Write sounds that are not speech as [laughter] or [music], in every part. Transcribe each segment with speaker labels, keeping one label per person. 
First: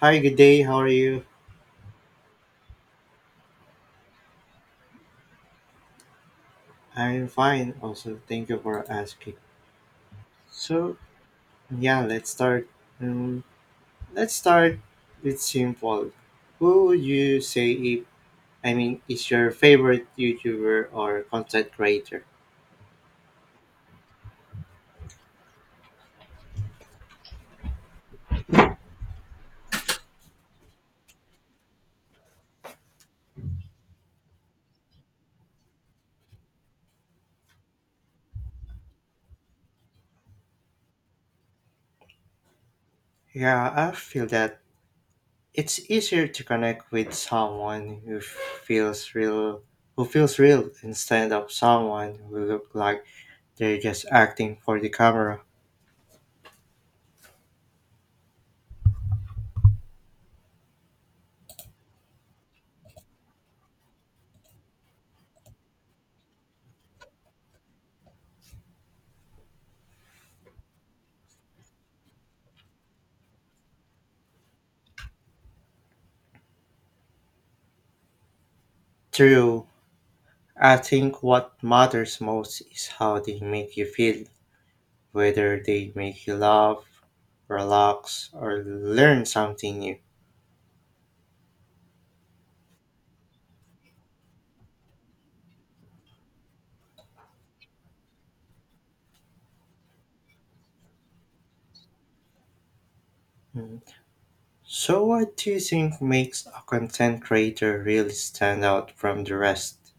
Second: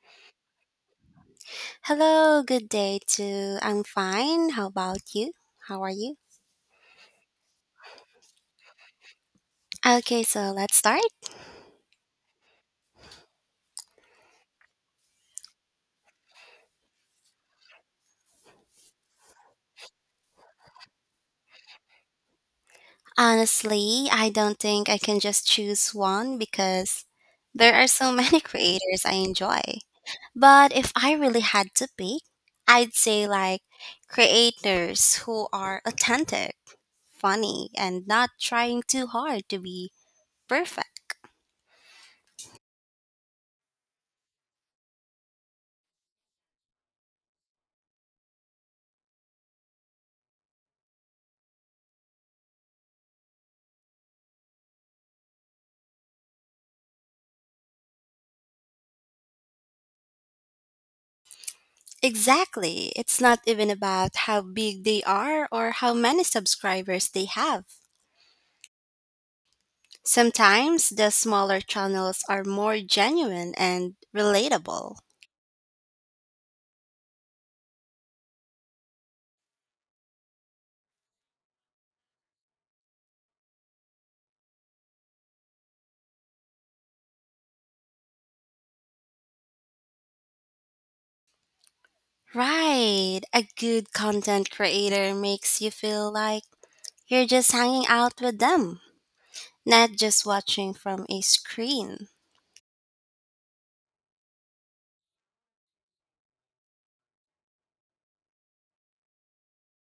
Speaker 1: Hi, good day. How are you?
Speaker 2: Hello, good day to I'm fine. How about you? How are you?
Speaker 1: I'm fine. Also, thank you for asking.
Speaker 2: Okay, so let's
Speaker 1: So,
Speaker 2: start.
Speaker 1: yeah, let's start. Um, let's start with simple. Who would you say if I mean is your favorite YouTuber or content creator?
Speaker 2: Honestly, I don't think I can just choose one because there are so many [laughs] creators I enjoy. But if I really had to pick, I'd say creators who are authentic, funny, and not trying too hard to be perfect.
Speaker 1: Yeah, I feel that it's easier to connect with someone who feels real, instead of someone who look like they're just acting for the camera.
Speaker 2: Exactly. It's not even about how big they are or how many subscribers they have. Sometimes the smaller channels are more genuine and relatable.
Speaker 1: True, I think what matters most is how they make you feel, whether they make you laugh, relax, or learn something new.
Speaker 2: Right. A good content creator makes you feel like you're just hanging out with them, not just watching from a screen.
Speaker 1: Mm. So, what do you think makes a content creator really stand out from the rest?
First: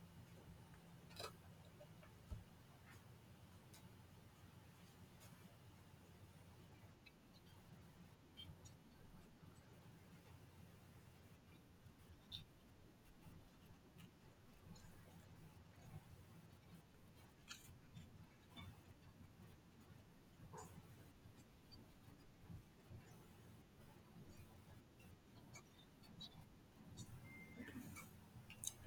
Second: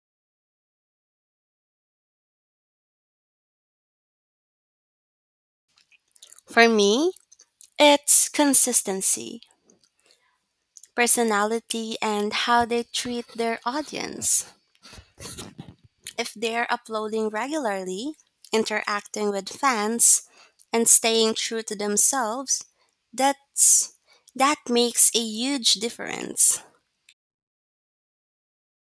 Speaker 2: For me, it's consistency, personality, and how they treat their audience. If they're uploading regularly, interacting with fans, and staying true to themselves, that's that makes a huge difference.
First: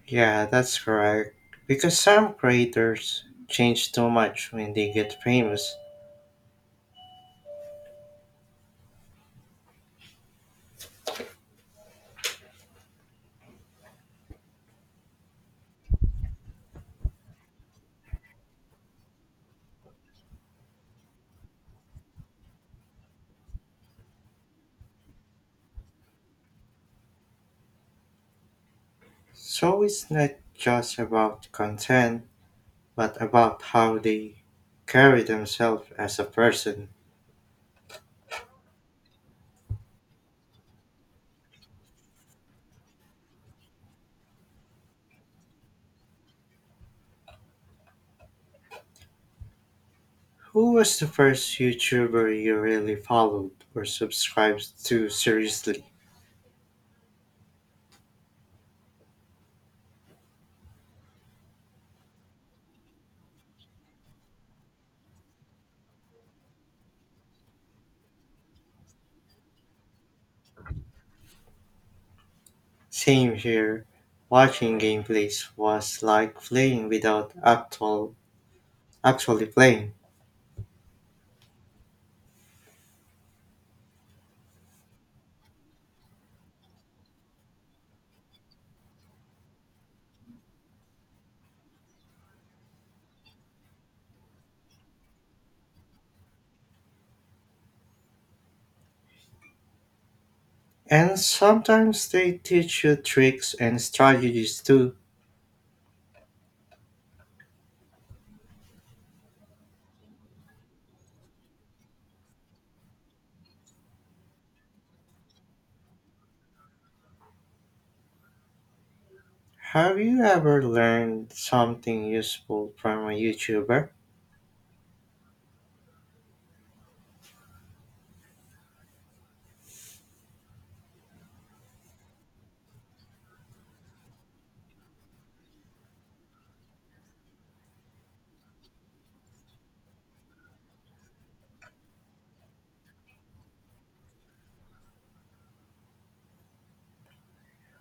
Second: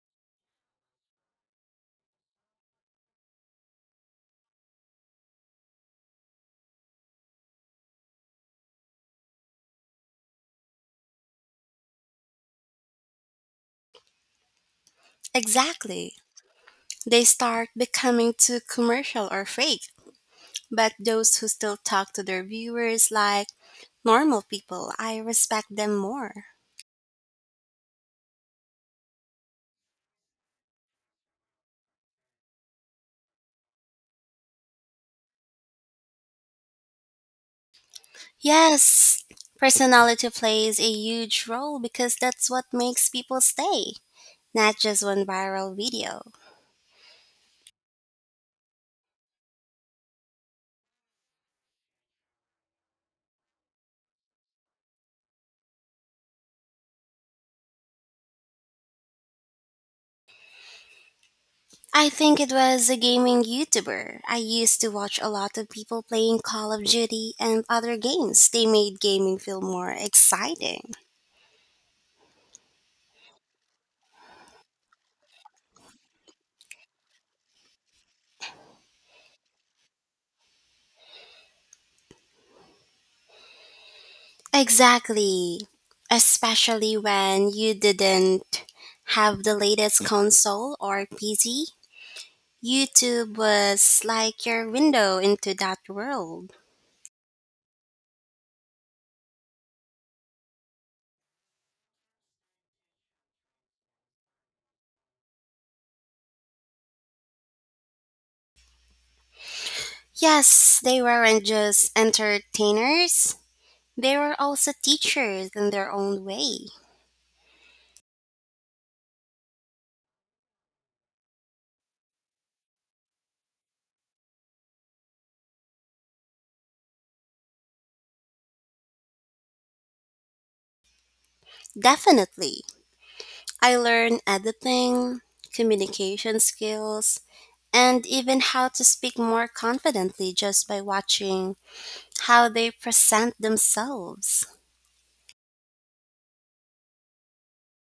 Speaker 1: Yeah, that's correct. Because some creators change too much when they get famous.
Speaker 2: Exactly. They start becoming too commercial or fake. But those who still talk to their viewers like normal people, I respect them more.
Speaker 1: So it's not just about content, but about how they carry themselves as a person.
Speaker 2: Yes, personality plays a huge role because that's what makes people stay, not just one viral video.
Speaker 1: Who was the first YouTuber you really followed or subscribed to seriously?
Speaker 2: I think it was a gaming YouTuber. I used to watch a lot of people playing Call of Duty and other games. They made gaming feel more exciting.
Speaker 1: Same here. Watching gameplays was like playing without actually playing.
Speaker 2: Exactly. Especially when you didn't have the latest console or PC. YouTube was like your window into that world.
Speaker 1: And sometimes they teach you tricks and strategies too.
Speaker 2: Yes, they weren't just entertainers, they were also teachers in their own way.
Speaker 1: Have you ever learned something useful from a YouTuber?
Speaker 2: Definitely. I learned editing, communication skills, and even how to speak more confidently just by watching how they present themselves.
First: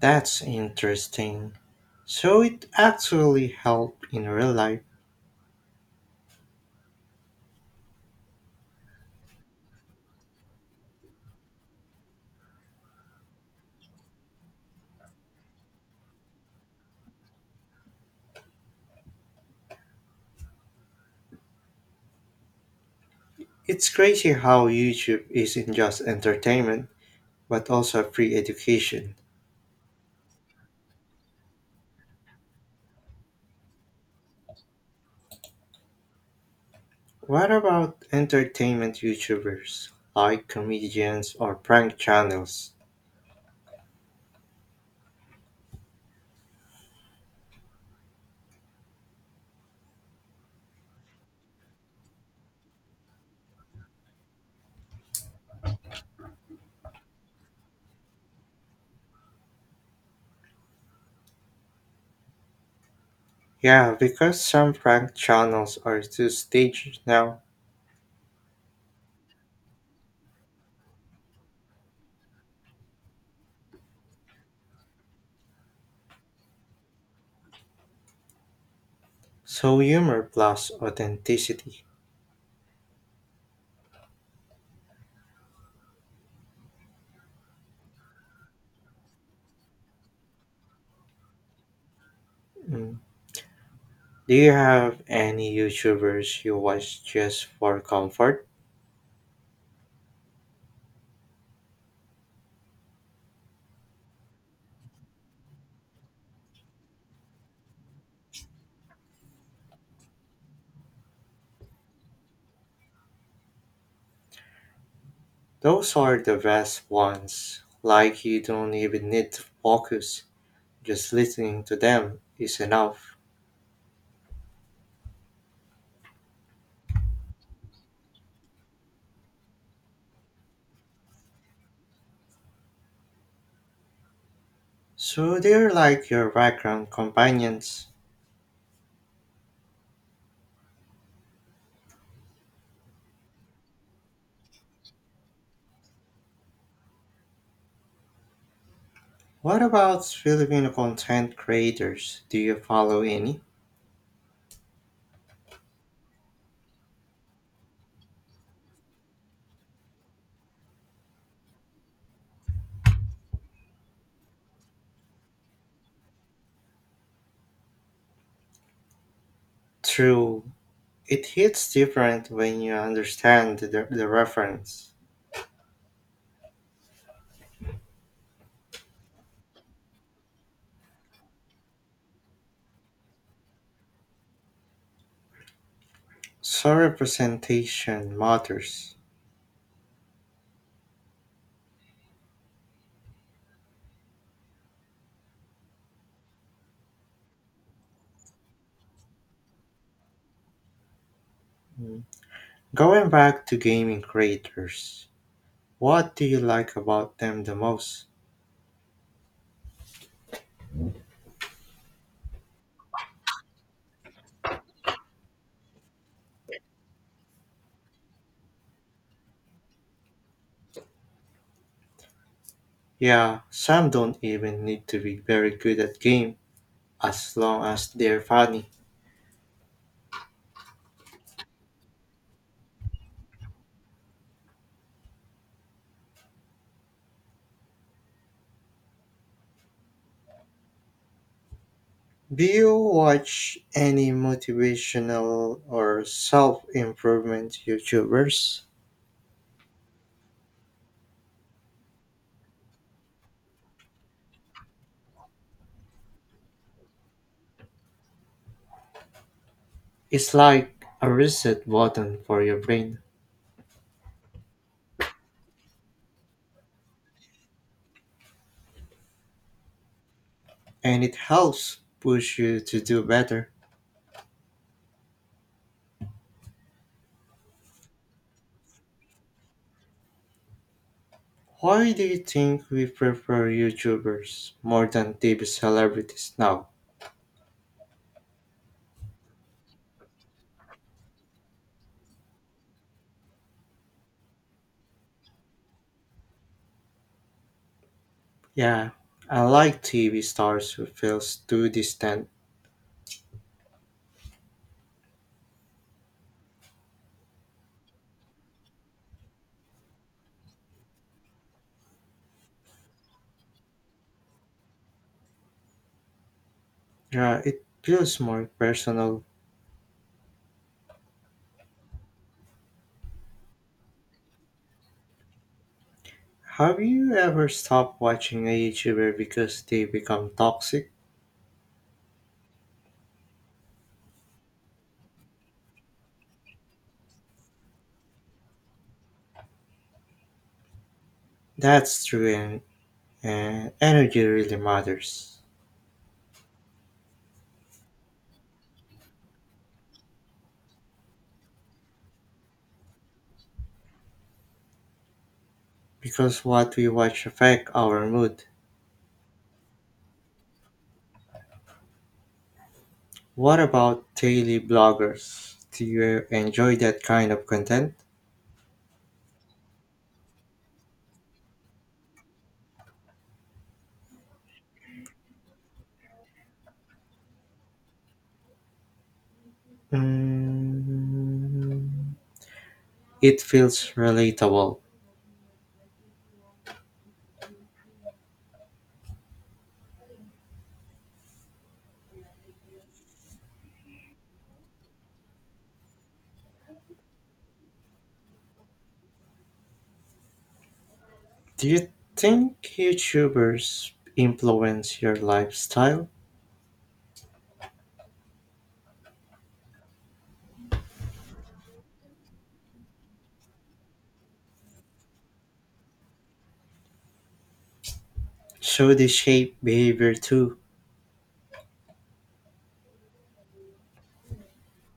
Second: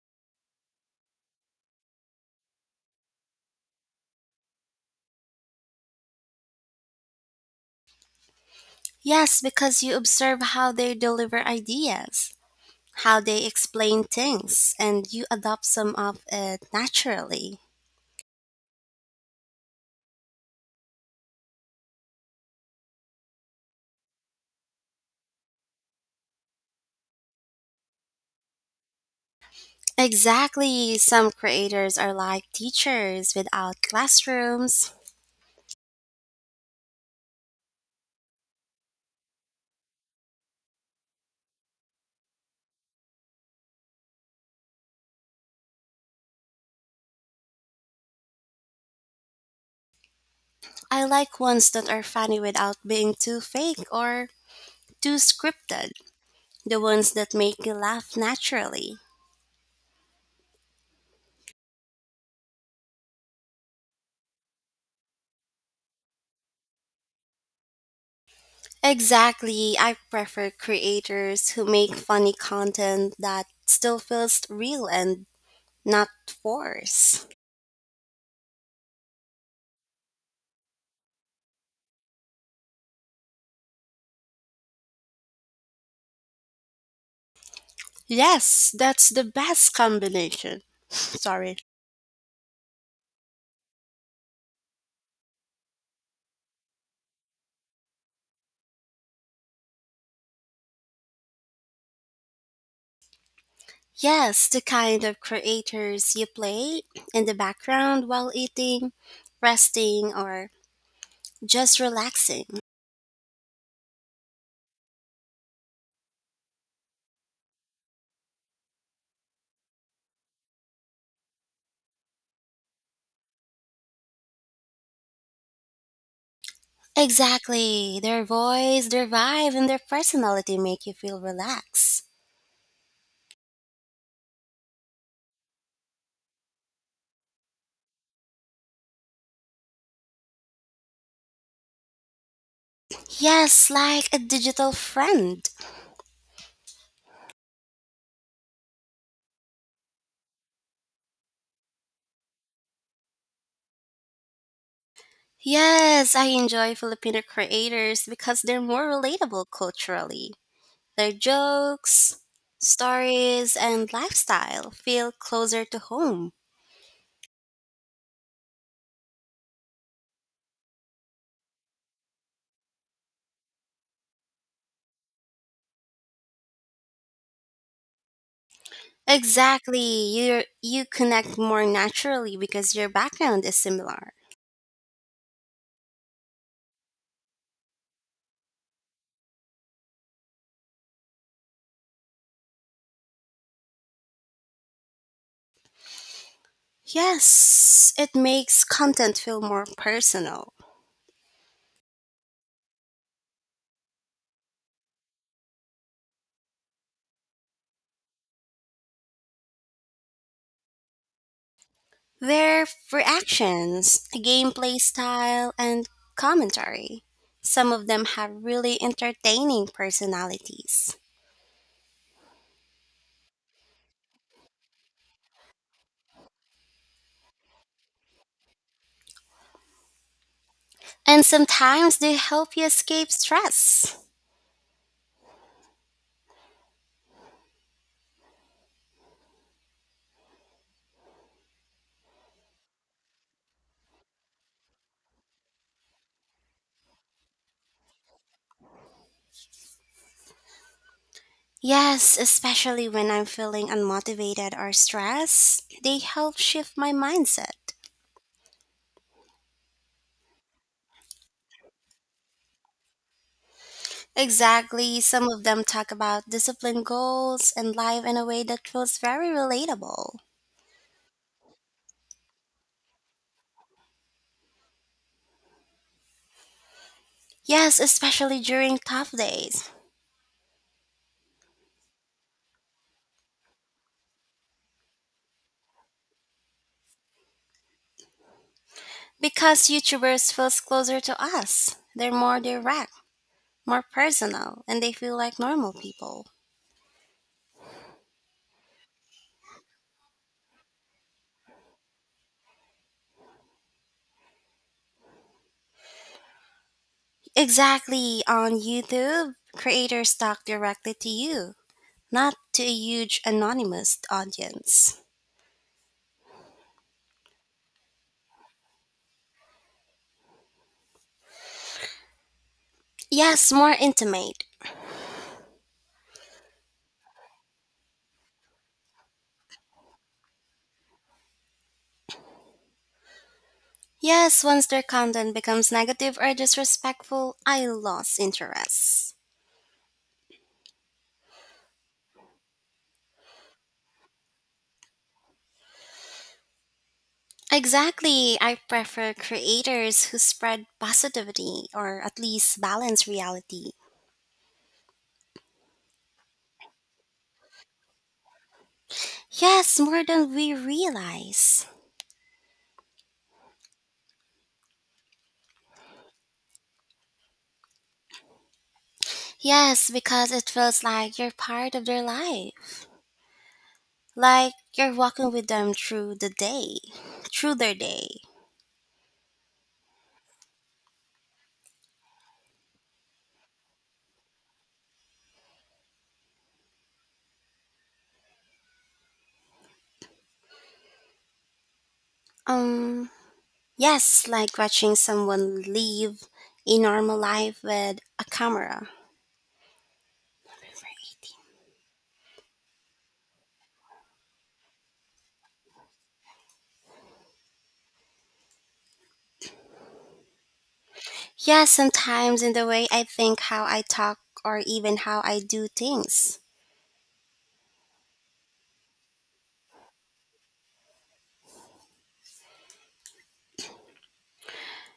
Speaker 1: That's interesting. So it actually helped in real life.
Speaker 2: Yes, because you observe how they deliver ideas, how they explain things, and you adopt some of it naturally.
Speaker 1: It's crazy how YouTube isn't just entertainment, but also free education.
Speaker 2: Exactly. Some creators are like teachers without classrooms.
Speaker 1: What about entertainment YouTubers like comedians or prank channels?
Speaker 2: I like ones that are funny without being too fake or too scripted. The ones that make you laugh naturally.
Speaker 1: Yeah, because some prank channels are too staged now,
Speaker 2: Exactly. I prefer creators who make funny content that still feels real and not forced.
Speaker 1: so humor plus authenticity.
Speaker 2: Yes, that's the best combination. [sniffs] Sorry.
Speaker 1: Mm. Do you have any YouTubers you watch just for comfort?
Speaker 2: Yes, the kind of creators you play in the background while eating, resting, or just relaxing.
Speaker 1: Those are the best ones. Like you don't even need to focus, just listening to them is enough.
Speaker 2: Exactly. Their voice, their vibe, and their personality make you feel relaxed.
Speaker 1: So they're like your background companions.
Speaker 2: Yes, like a digital friend.
Speaker 1: What about Filipino content creators? Do you follow any?
Speaker 2: Yes, I enjoy Filipino creators because they're more relatable culturally. Their jokes, stories, and lifestyle feel closer to home.
Speaker 1: True, it hits different when you understand the reference.
Speaker 2: Exactly. You connect more naturally because your background is similar.
Speaker 1: So representation matters.
Speaker 2: Yes, it makes content feel more personal.
Speaker 1: Mm. Going back to gaming creators, what do you like about them the most?
Speaker 2: Their reactions, gameplay style, and commentary. Some of them have really entertaining personalities.
Speaker 1: Yeah, some don't even need to be very good at game as long as they're funny.
Speaker 2: And sometimes they help you escape stress.
Speaker 1: Do you watch any motivational or self improvement YouTubers?
Speaker 2: Yes, especially when I'm feeling unmotivated or stressed, they help shift my mindset.
Speaker 1: It's like a reset button for your brain,
Speaker 2: Exactly, some of them talk about discipline goals and life in a way that feels very relatable.
Speaker 1: and it helps push you to do better.
Speaker 2: Yes, especially during tough days.
Speaker 1: Why do you think we prefer YouTubers more than TV celebrities now?
Speaker 2: Because YouTubers feels closer to us. They're more direct, more personal, and they feel like normal people.
Speaker 1: Yeah, I like TV stars who feels too distant.
Speaker 2: Exactly. On YouTube, creators talk directly to you, not to a huge anonymous audience.
Speaker 1: Yeah, it feels more personal.
Speaker 2: Yes, more intimate.
Speaker 1: Have you ever stopped watching a YouTuber because they become toxic?
Speaker 2: Yes, once their content becomes negative or disrespectful, I lose interest.
Speaker 1: That's true, and energy really matters
Speaker 2: Exactly. I prefer creators who spread positivity or at least balance reality.
Speaker 1: because what we watch affect our mood.
Speaker 2: Yes, more than we realize.
Speaker 1: What about daily bloggers? Do you enjoy that kind of content?
Speaker 2: Yes, because it feels like you're part of their life. Like you're walking with them through the day, through their day.
Speaker 1: Mm, it feels relatable.
Speaker 2: Um, yes, like watching someone live a normal life with a camera.
Speaker 1: Do you think YouTubers influence your lifestyle?
Speaker 2: Yes, sometimes in the way I think, how I talk, or even how I do things.
Speaker 1: So they shape behavior too,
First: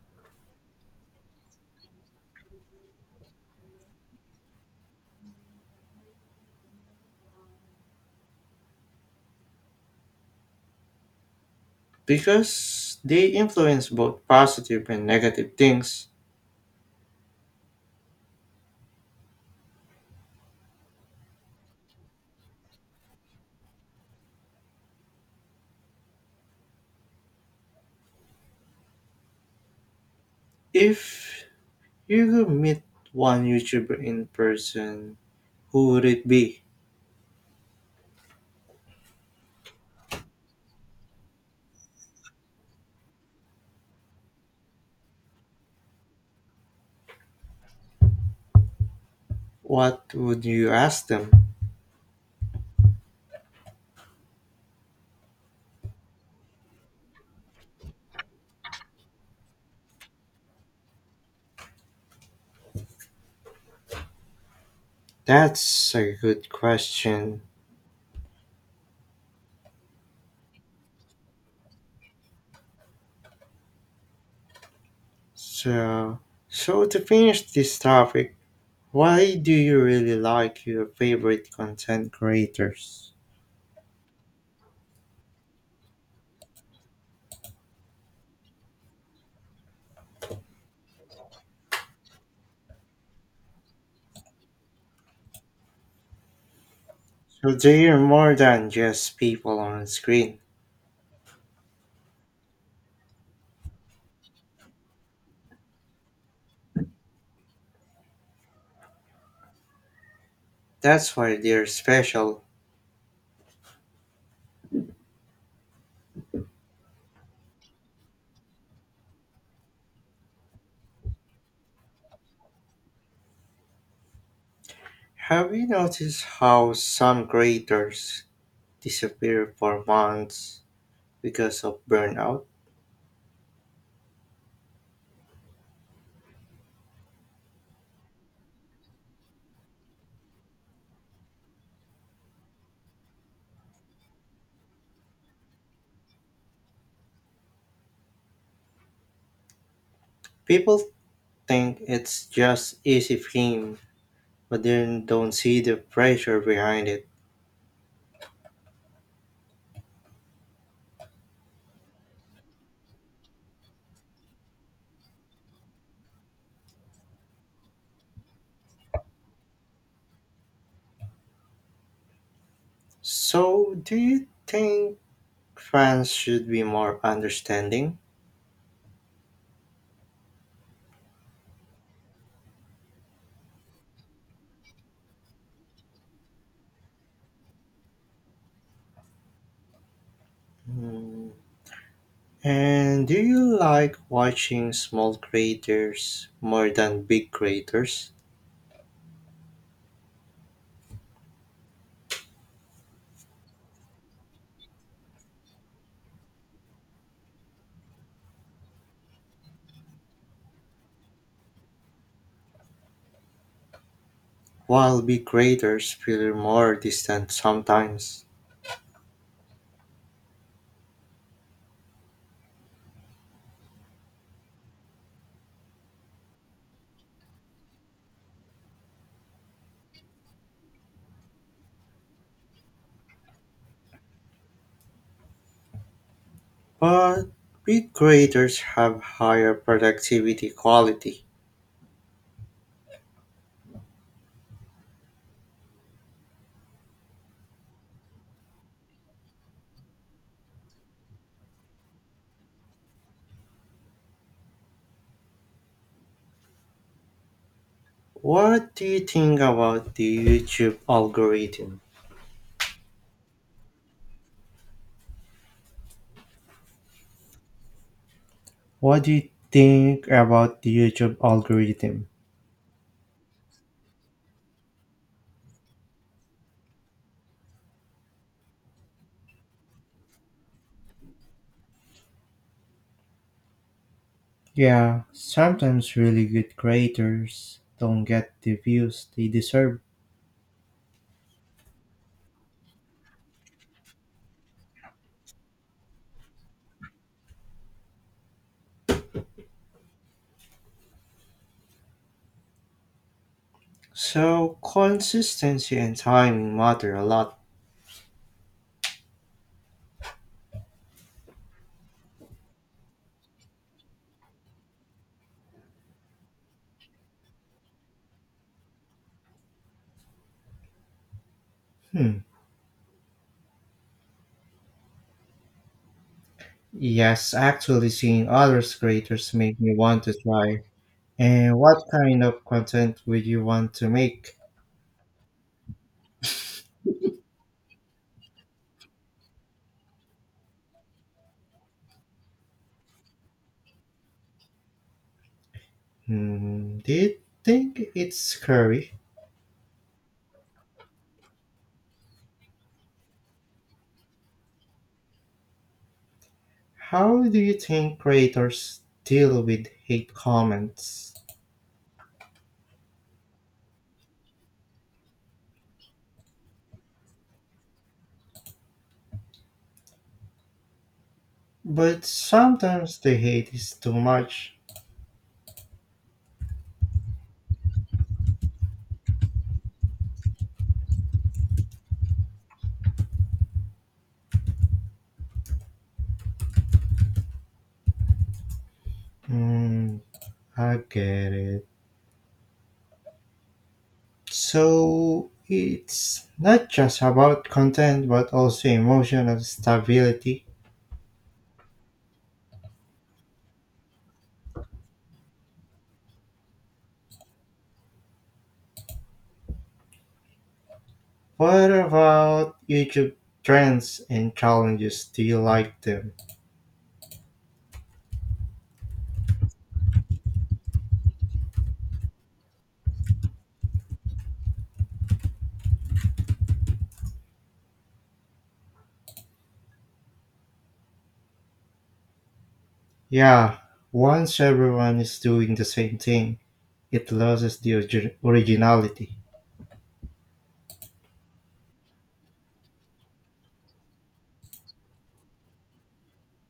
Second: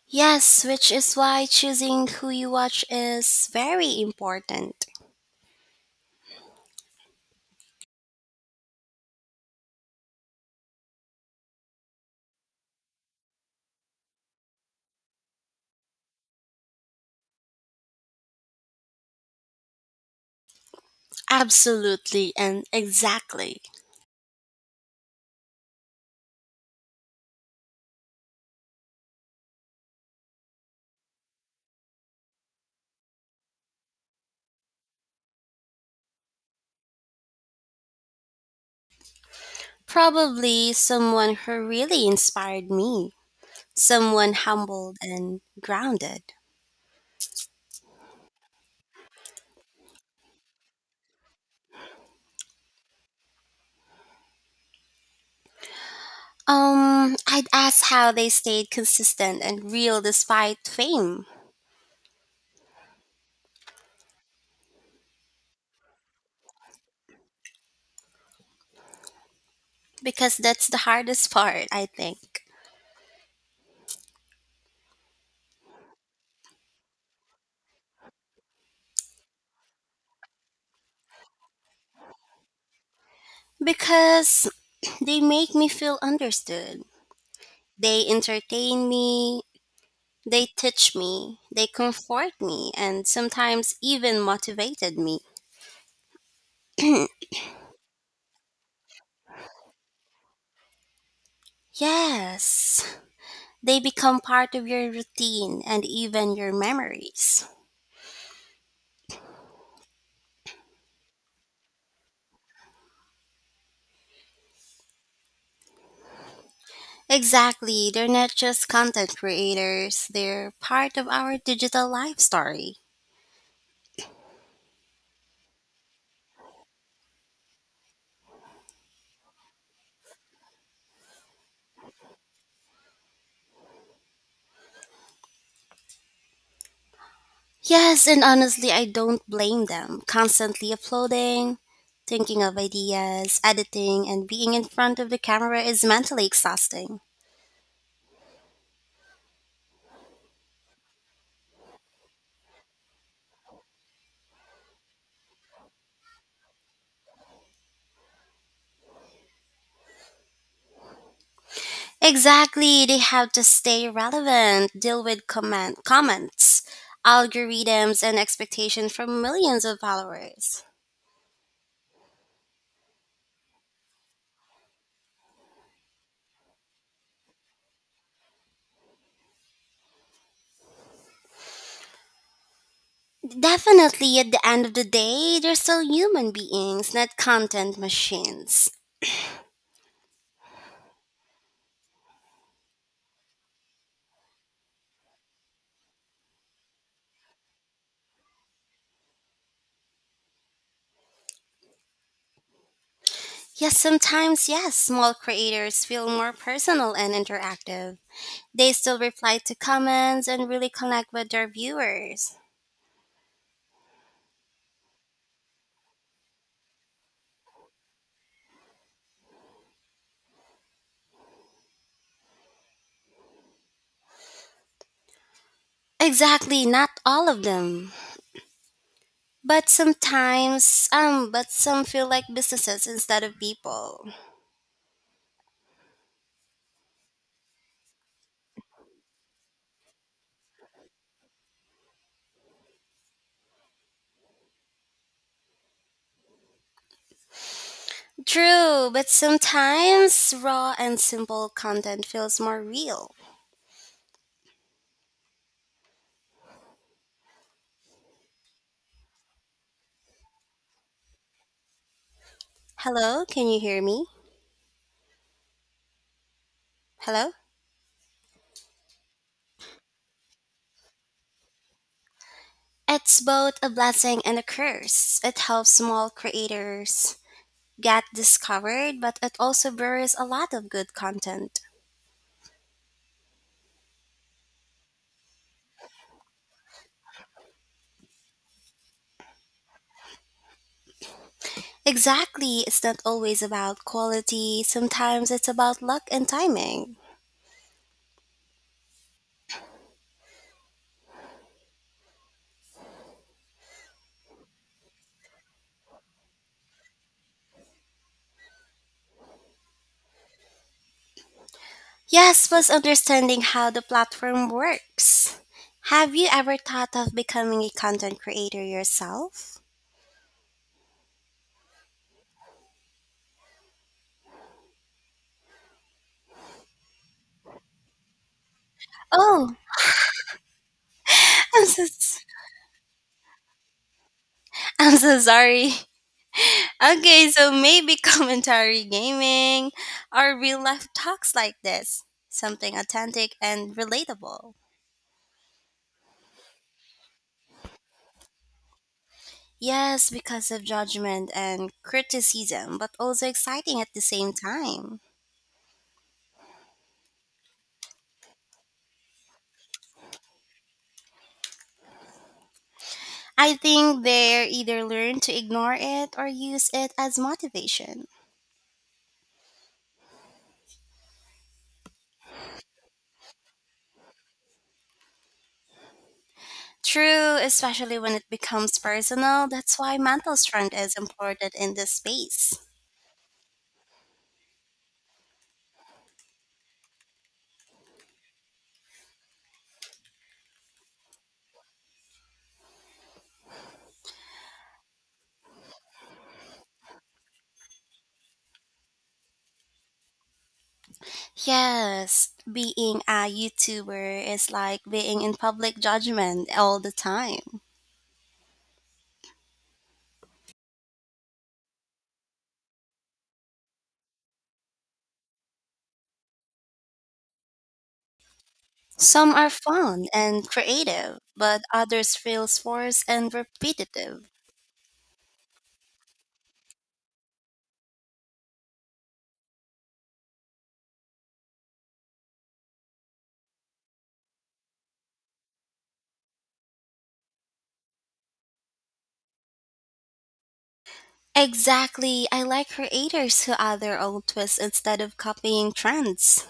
Speaker 2: Yes, which is why choosing who you watch is very important.
Speaker 1: because they influence both positive and negative things.
Speaker 2: Absolutely and exactly.
Speaker 1: If you could meet one YouTuber in person, who would it be?
Speaker 2: Probably someone who really inspired me, someone humbled and grounded.
Speaker 1: What would you ask them?
Speaker 2: I'd ask how they stayed consistent and real despite fame,
Speaker 1: That's a good question.
Speaker 2: because that's the hardest [laughs] part, I think.
Speaker 1: So, so to finish this topic, why do you really like your favorite content creators?
Speaker 2: Because they make me feel understood. They entertain me, they teach me, they comfort me, and sometimes even motivated me.
Speaker 1: So they are more than just people on screen.
Speaker 2: Yes, they become part of your routine and even your memories.
Speaker 1: That's why they're special.
Speaker 2: Exactly. They're not just content creators, they're part of our digital life story.
Speaker 1: Have you noticed how some creators disappear for months because of burnout?
Speaker 2: Yes, and honestly, I don't blame them. Constantly uploading, thinking of ideas, editing, and being in front of the camera is mentally exhausting.
Speaker 1: People think it's just easy fame, but then don't see the pressure behind it.
Speaker 2: Exactly. They have to stay relevant, deal with comments, algorithms, and expectations from millions of followers.
Speaker 1: So, do you think fans should be more understanding?
Speaker 2: Definitely, at the end of the day, they're still human beings, not content machines.
Speaker 1: Mm. And do you like watching small creators more than big creators?
Speaker 2: Yes, sometimes, yes, small creators feel more personal and interactive. They still reply to comments and really connect with their viewers.
Speaker 1: While big creators feel more distant sometimes,
Speaker 2: Exactly, not all of them. But sometimes, but some feel like businesses instead of people.
Speaker 1: but big creators have higher productivity quality.
Speaker 2: True, but sometimes raw and simple content feels more real.
Speaker 1: What do you think about the YouTube algorithm?
Speaker 2: Hello, can you hear me? Hello?
Speaker 1: What do you think about the YouTube algorithm?
Speaker 2: It's both a blessing and a curse. It helps small creators get discovered, but it also buries a lot of good content.
Speaker 1: Yeah, sometimes really good creators don't get the views they deserve.
Speaker 2: Exactly, it's not always about quality, sometimes it's about luck and timing.
Speaker 1: So consistency and timing matter a lot.
Speaker 2: Yes, plus understanding how the platform works. Have you ever thought of becoming a content creator yourself?
Speaker 1: Hmm. Yes, actually seeing others creators
Speaker 2: Oh,
Speaker 1: make me want to try.
Speaker 2: [laughs]
Speaker 1: And
Speaker 2: I'm
Speaker 1: what
Speaker 2: so,
Speaker 1: kind of content would you want to make?
Speaker 2: I'm so sorry. Okay, so maybe [laughs] commentary gaming or real life talks like this. Something authentic and relatable.
Speaker 1: Hmm, do you think it's scary?
Speaker 2: Yes, because of judgment and criticism, but also exciting at the same time.
Speaker 1: How do you think creators deal with hate comments?
Speaker 2: I think they either learn to ignore it or use it as motivation.
Speaker 1: But sometimes the hate is too much.
Speaker 2: True, especially when it becomes personal, that's why mental strength is important in this space.
Speaker 1: Hmm, I get it. So it's not just about content but also emotional stability.
Speaker 2: Yes, being a YouTuber is like being in public judgment all the time.
Speaker 1: What about YouTube trends and challenges? Do you like them?
Speaker 2: Some are fun and creative, but others feel forced and repetitive.
Speaker 1: Yeah, once everyone is doing the same thing, it loses the originality.
Speaker 2: Exactly, I like creators who add their own twists instead of copying trends.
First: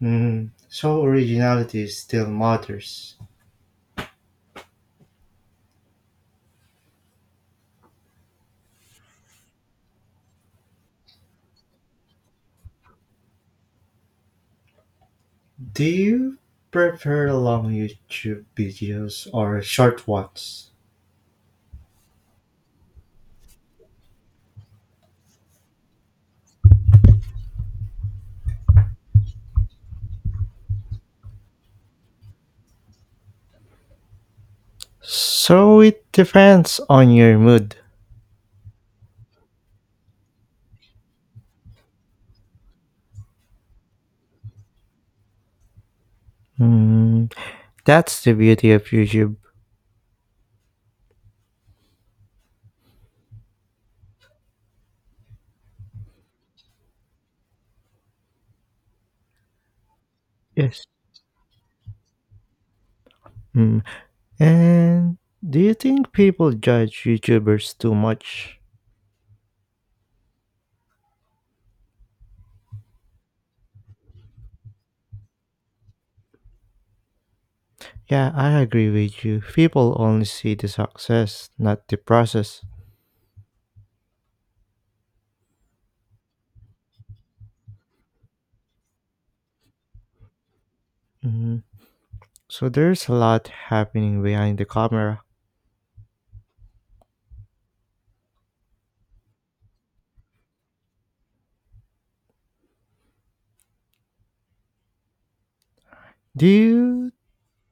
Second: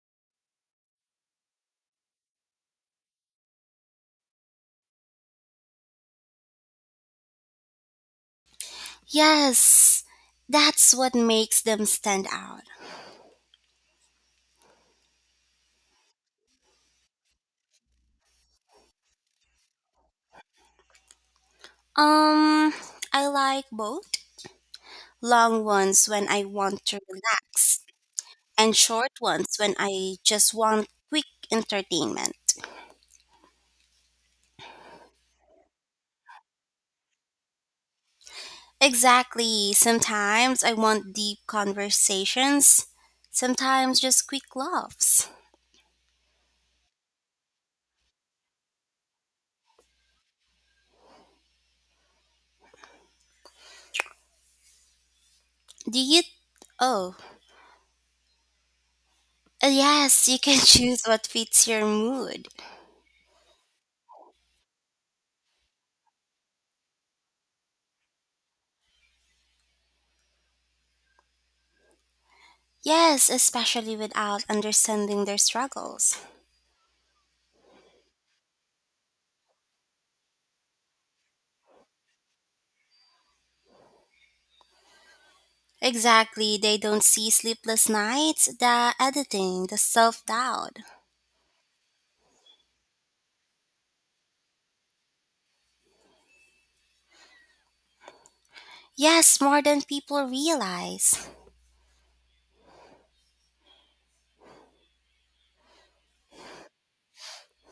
Speaker 1: Hmm. So originality still matters.
Speaker 2: Yes, that's what makes them stand out.
Speaker 1: Do you prefer long YouTube videos or short ones?
Speaker 2: Um, I like both long ones when I want to relax and short ones when I just want quick entertainment.
Speaker 1: So it depends on your mood.
Speaker 2: Exactly. Sometimes I want deep conversations, sometimes just quick laughs.
Speaker 1: Mm, that's the beauty of YouTube.
Speaker 2: Do you? Oh, yes, you can [laughs]
Speaker 1: Yes.
Speaker 2: choose what fits your mood.
Speaker 1: Mm. And do you think people judge YouTubers too much?
Speaker 2: Yes, especially without understanding their struggles.
Speaker 1: Yeah, I agree with you. People only see the success, not the process.
Speaker 2: Exactly, they don't see sleepless nights, the editing, the self doubt.
Speaker 1: Mm. So there's a lot happening behind the camera.
Speaker 2: Yes, more than people realize.
Speaker 1: Do you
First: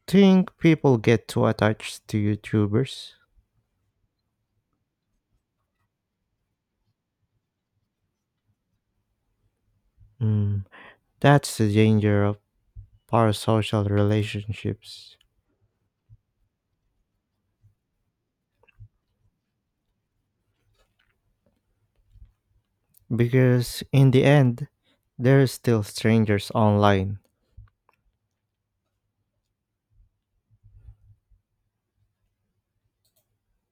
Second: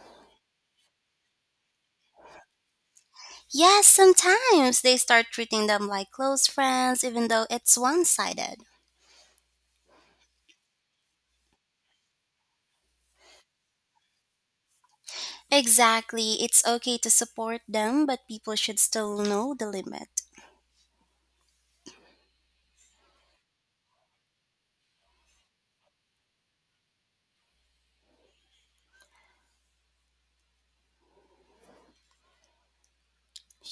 Speaker 1: think people get too attached to YouTubers?
Speaker 2: Yes, sometimes they start treating them like close friends, even though it's one sided.
Speaker 1: Mm. That's the danger of parasocial relationships.
Speaker 2: Exactly, it's okay to support them, but people should still know the limit.
Speaker 1: Because in the end, there are still strangers online.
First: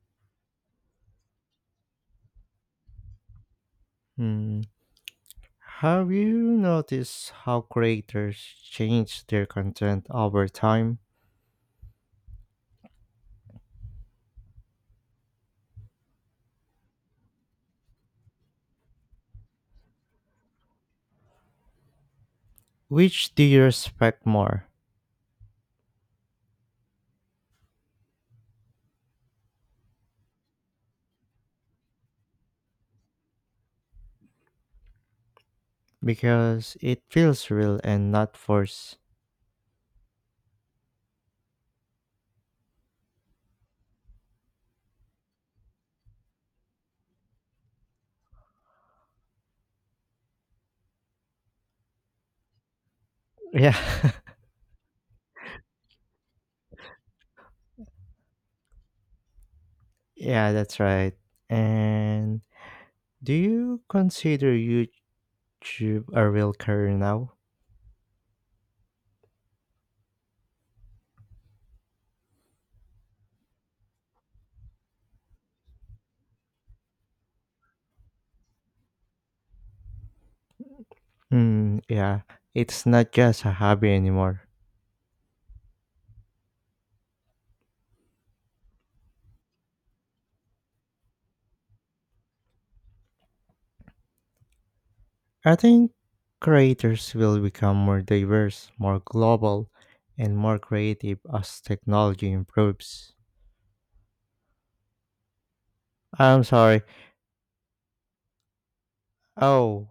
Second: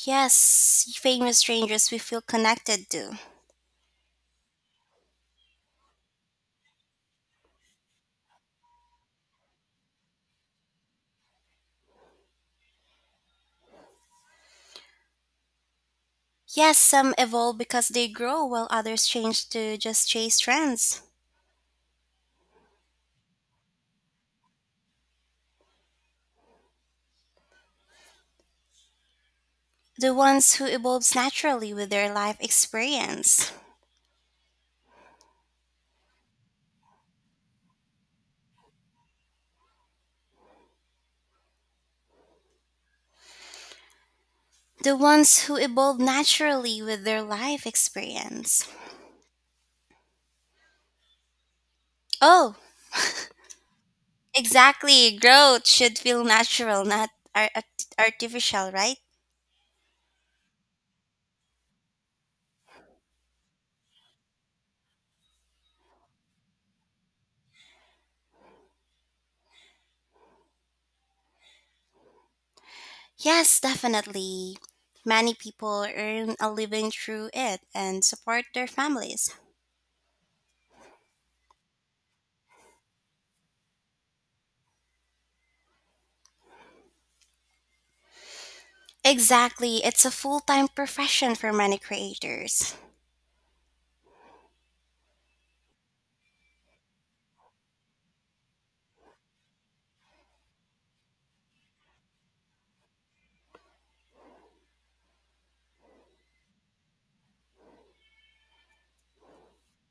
Speaker 2: Yes, famous strangers we feel connected to.
Speaker 1: Hmm. Have you noticed how creators change their content over time?
Speaker 2: Yes, some evolve because they grow, while others change to just chase trends.
Speaker 1: Which do you respect more?
Speaker 2: The ones who evolve naturally with their life experience.
Speaker 1: Because it feels real and not forced.
Speaker 2: The ones who evolve naturally with their life experience. Oh,
Speaker 1: Yeah, [laughs]
Speaker 2: exactly. Growth should feel natural, not artificial, right?
Speaker 1: yeah, that's right. And do you consider YouTube a real career now?
Speaker 2: Yes, definitely. Many people earn a living through it and support their families.
Speaker 1: Hmm, yeah, it's not just a hobby anymore.
Speaker 2: Exactly. It's a full time profession for many creators.
Speaker 1: I think creators will become more diverse, more global, and more creative as technology improves. I'm sorry. Oh,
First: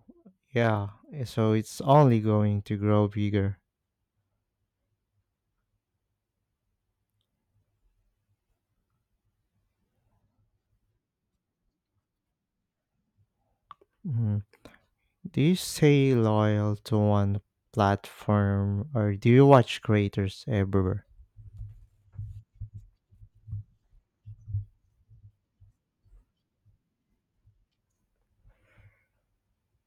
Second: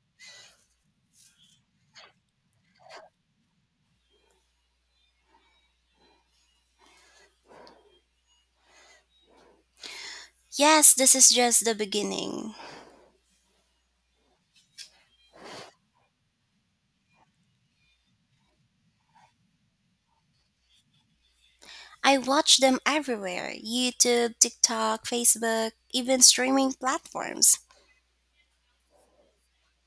Speaker 1: yeah. So it's only going to grow bigger.
Speaker 2: Yes, this is just the beginning.
Speaker 1: Mhm. Do you stay loyal to one platform or do you watch creators everywhere?
Speaker 2: I watch them everywhere YouTube, TikTok, Facebook, even streaming platforms.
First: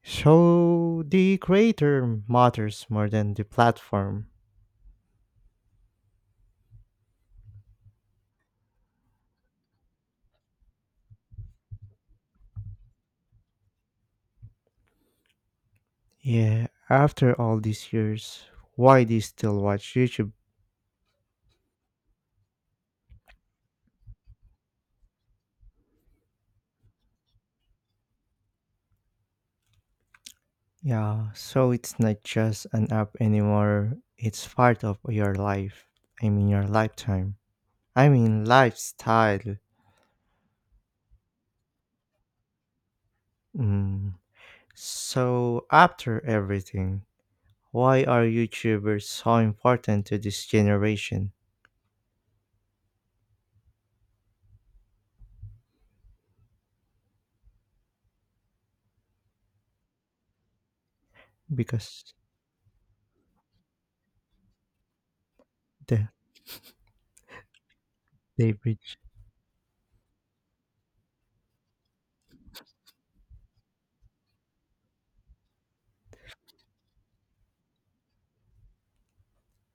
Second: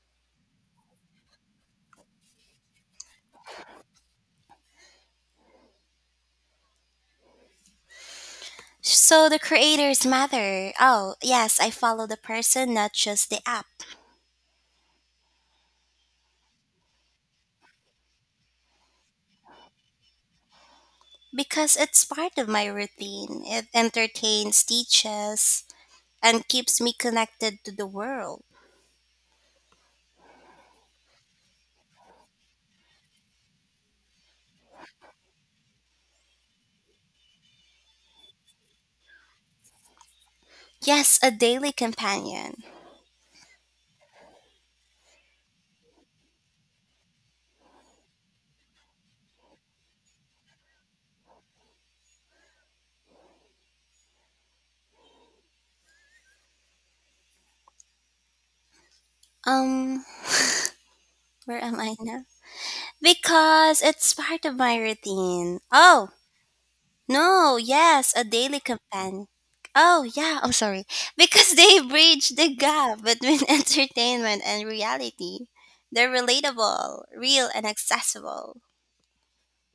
Speaker 1: So the creator matters more than the platform.
Speaker 2: So the creators matter. Oh, yes, I follow the person, not just the app.
Speaker 1: Yeah, after all these years, why do you still watch YouTube?
Speaker 2: Because it's part of my routine. It entertains, teaches, and keeps me connected to the world.
Speaker 1: Yeah, so it's not just an app anymore. It's part of your life. I mean, your lifetime. I mean, lifestyle.
Speaker 2: Yes, a daily companion.
Speaker 1: Mm. So, after everything, why are YouTubers so important to this generation?
Speaker 2: Um, where am I
Speaker 1: Because
Speaker 2: now? Because it's part of my routine.
Speaker 1: the,
Speaker 2: Oh, no, yes, a
Speaker 1: they
Speaker 2: daily
Speaker 1: bridge.
Speaker 2: companion. Oh, yeah, I'm sorry. [laughs] Because they bridge the gap between [laughs] entertainment and reality. They're relatable, real, and accessible.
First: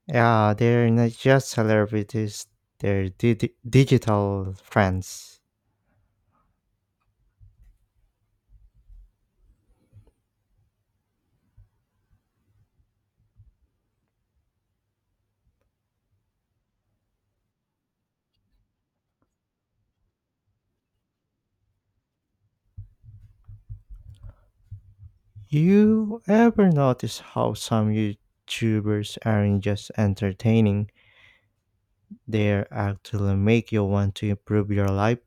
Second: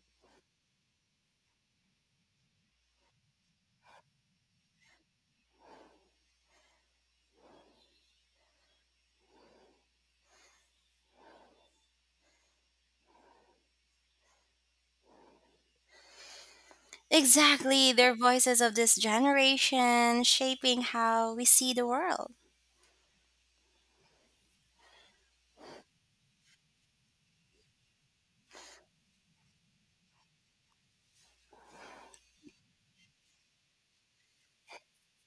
Speaker 1: Yeah, they're not just celebrities, they're digital friends.
Speaker 2: Exactly, they're voices of this generation shaping how we see the world.
Speaker 1: You ever notice how some YouTubers aren't just entertaining? They actually make you want to improve your life.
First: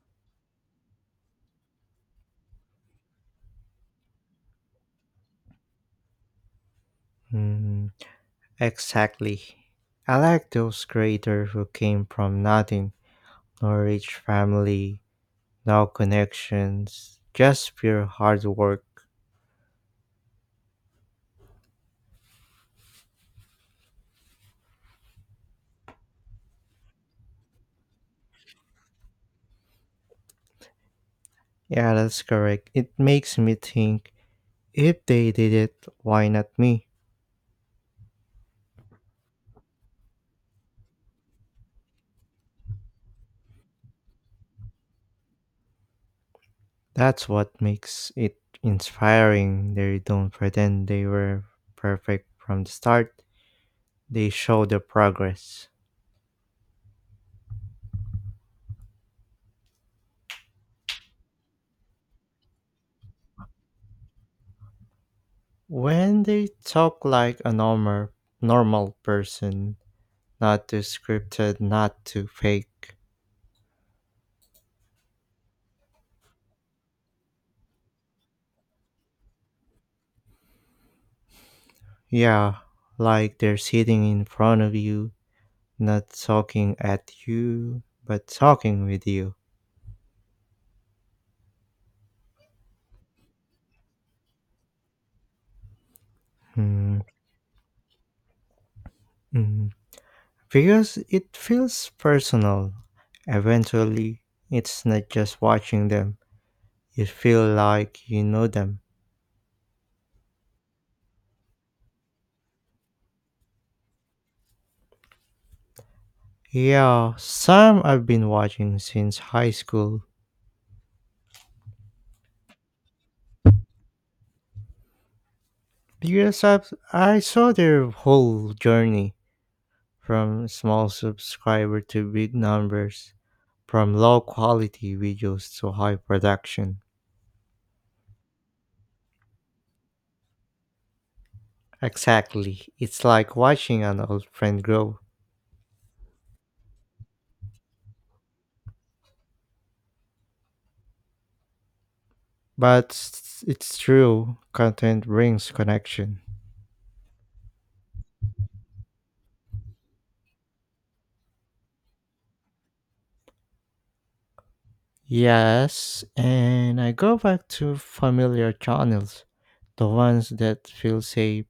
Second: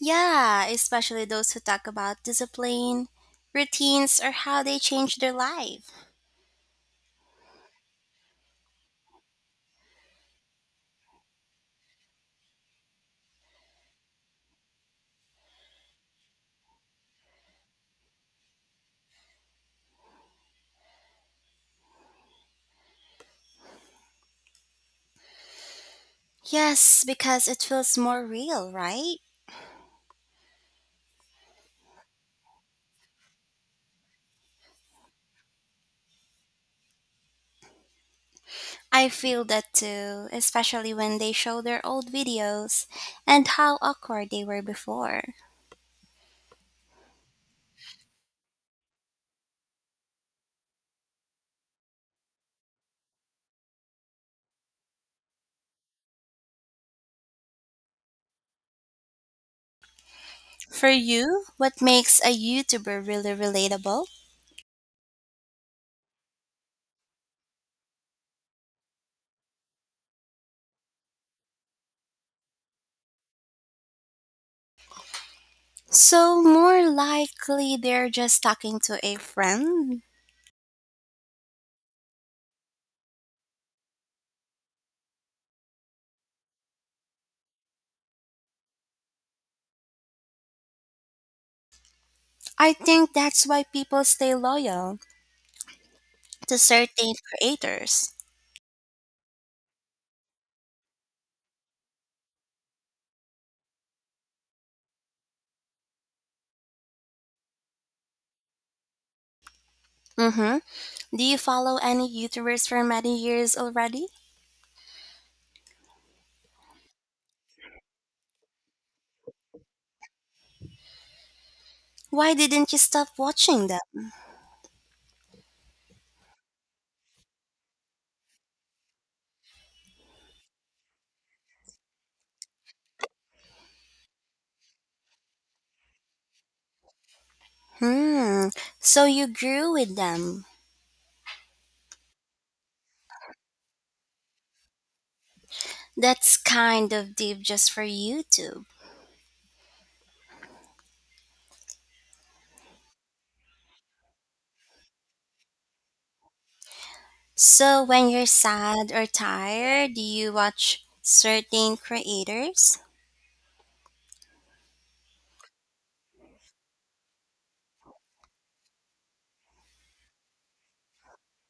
Speaker 2: Yeah, especially those who talk about discipline, routines, or how they change their life.
Speaker 1: Mm, exactly. I like those creators who came from nothing, no rich family, no connections, just pure hard work.
Speaker 2: Yes, because it feels more real, right?
Speaker 1: Yeah, that's correct. It makes me think if they did it, why not me?
Speaker 2: I feel that too, especially when they show their old videos and how awkward they were before.
Speaker 1: That's what makes it inspiring. They don't pretend they were perfect from the start, they show the progress.
Speaker 2: For you, what makes a YouTuber really relatable?
Speaker 1: When they talk like a normal person, not too scripted, not too fake.
Speaker 2: So, more likely they're just talking to a friend.
Speaker 1: Yeah, like they're sitting in front of you, not talking at you, but talking with you.
Speaker 2: I think that's why people stay loyal to
Speaker 1: Hmm.
Speaker 2: certain creators.
Speaker 1: Mm. Because it feels personal. Eventually, it's not just watching them. You feel like you know them.
Speaker 2: Mm-hmm. Do you follow any YouTubers for many years already?
Speaker 1: Yeah, some I've been watching since high school.
Speaker 2: Why didn't you stop watching them?
Speaker 1: Because I saw their whole journey from small subscriber to big numbers, from low quality videos to high production.
Speaker 2: Hmm. So you grew with them.
Speaker 1: Exactly. It's like watching an old friend grow.
Speaker 2: That's kind of deep just for YouTube.
Speaker 1: But it's true, content brings connection.
Speaker 2: So when you're sad or tired, do you watch certain creators?
Speaker 1: Yes, and I go back to familiar channels, the ones that feel safe.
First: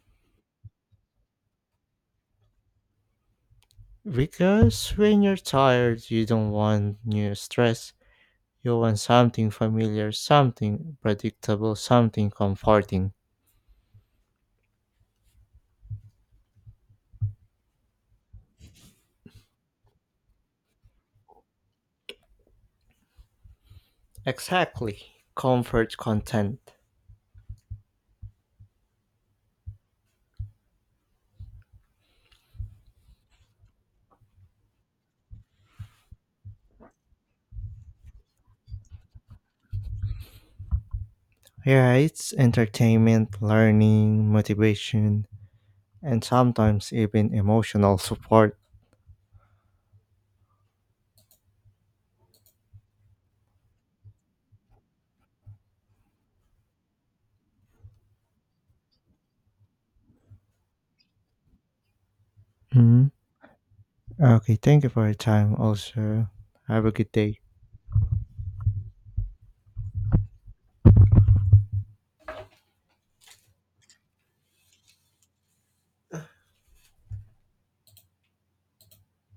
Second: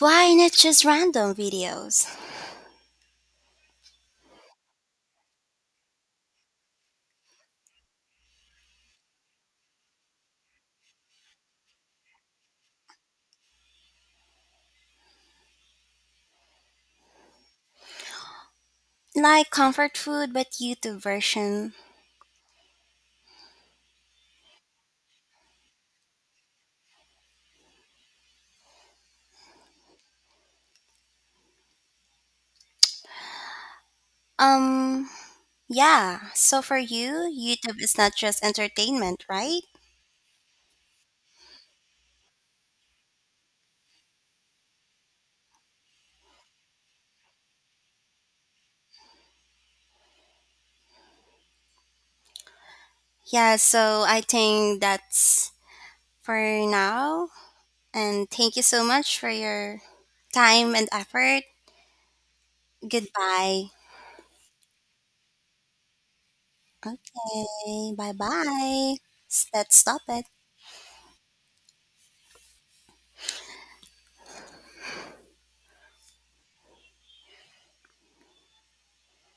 Speaker 2: Why not just random videos?
Speaker 1: Because when you're tired, you don't want new stress. You want something familiar, something predictable, something comforting.
Speaker 2: Like comfort food but YouTube version.
Speaker 1: Exactly. Comfort content.
Speaker 2: Um Yeah, so for you, YouTube is not just entertainment, right?
Speaker 1: Yeah, it's entertainment, learning, motivation, and sometimes even emotional support.
Speaker 2: Yeah, so I think that's for now. And thank you so much for your time and effort.
Speaker 1: Hmm.
Speaker 2: Goodbye.
Speaker 1: Okay, thank you for your time also. Have a good day.
Speaker 2: Okay, bye bye. Let's stop it.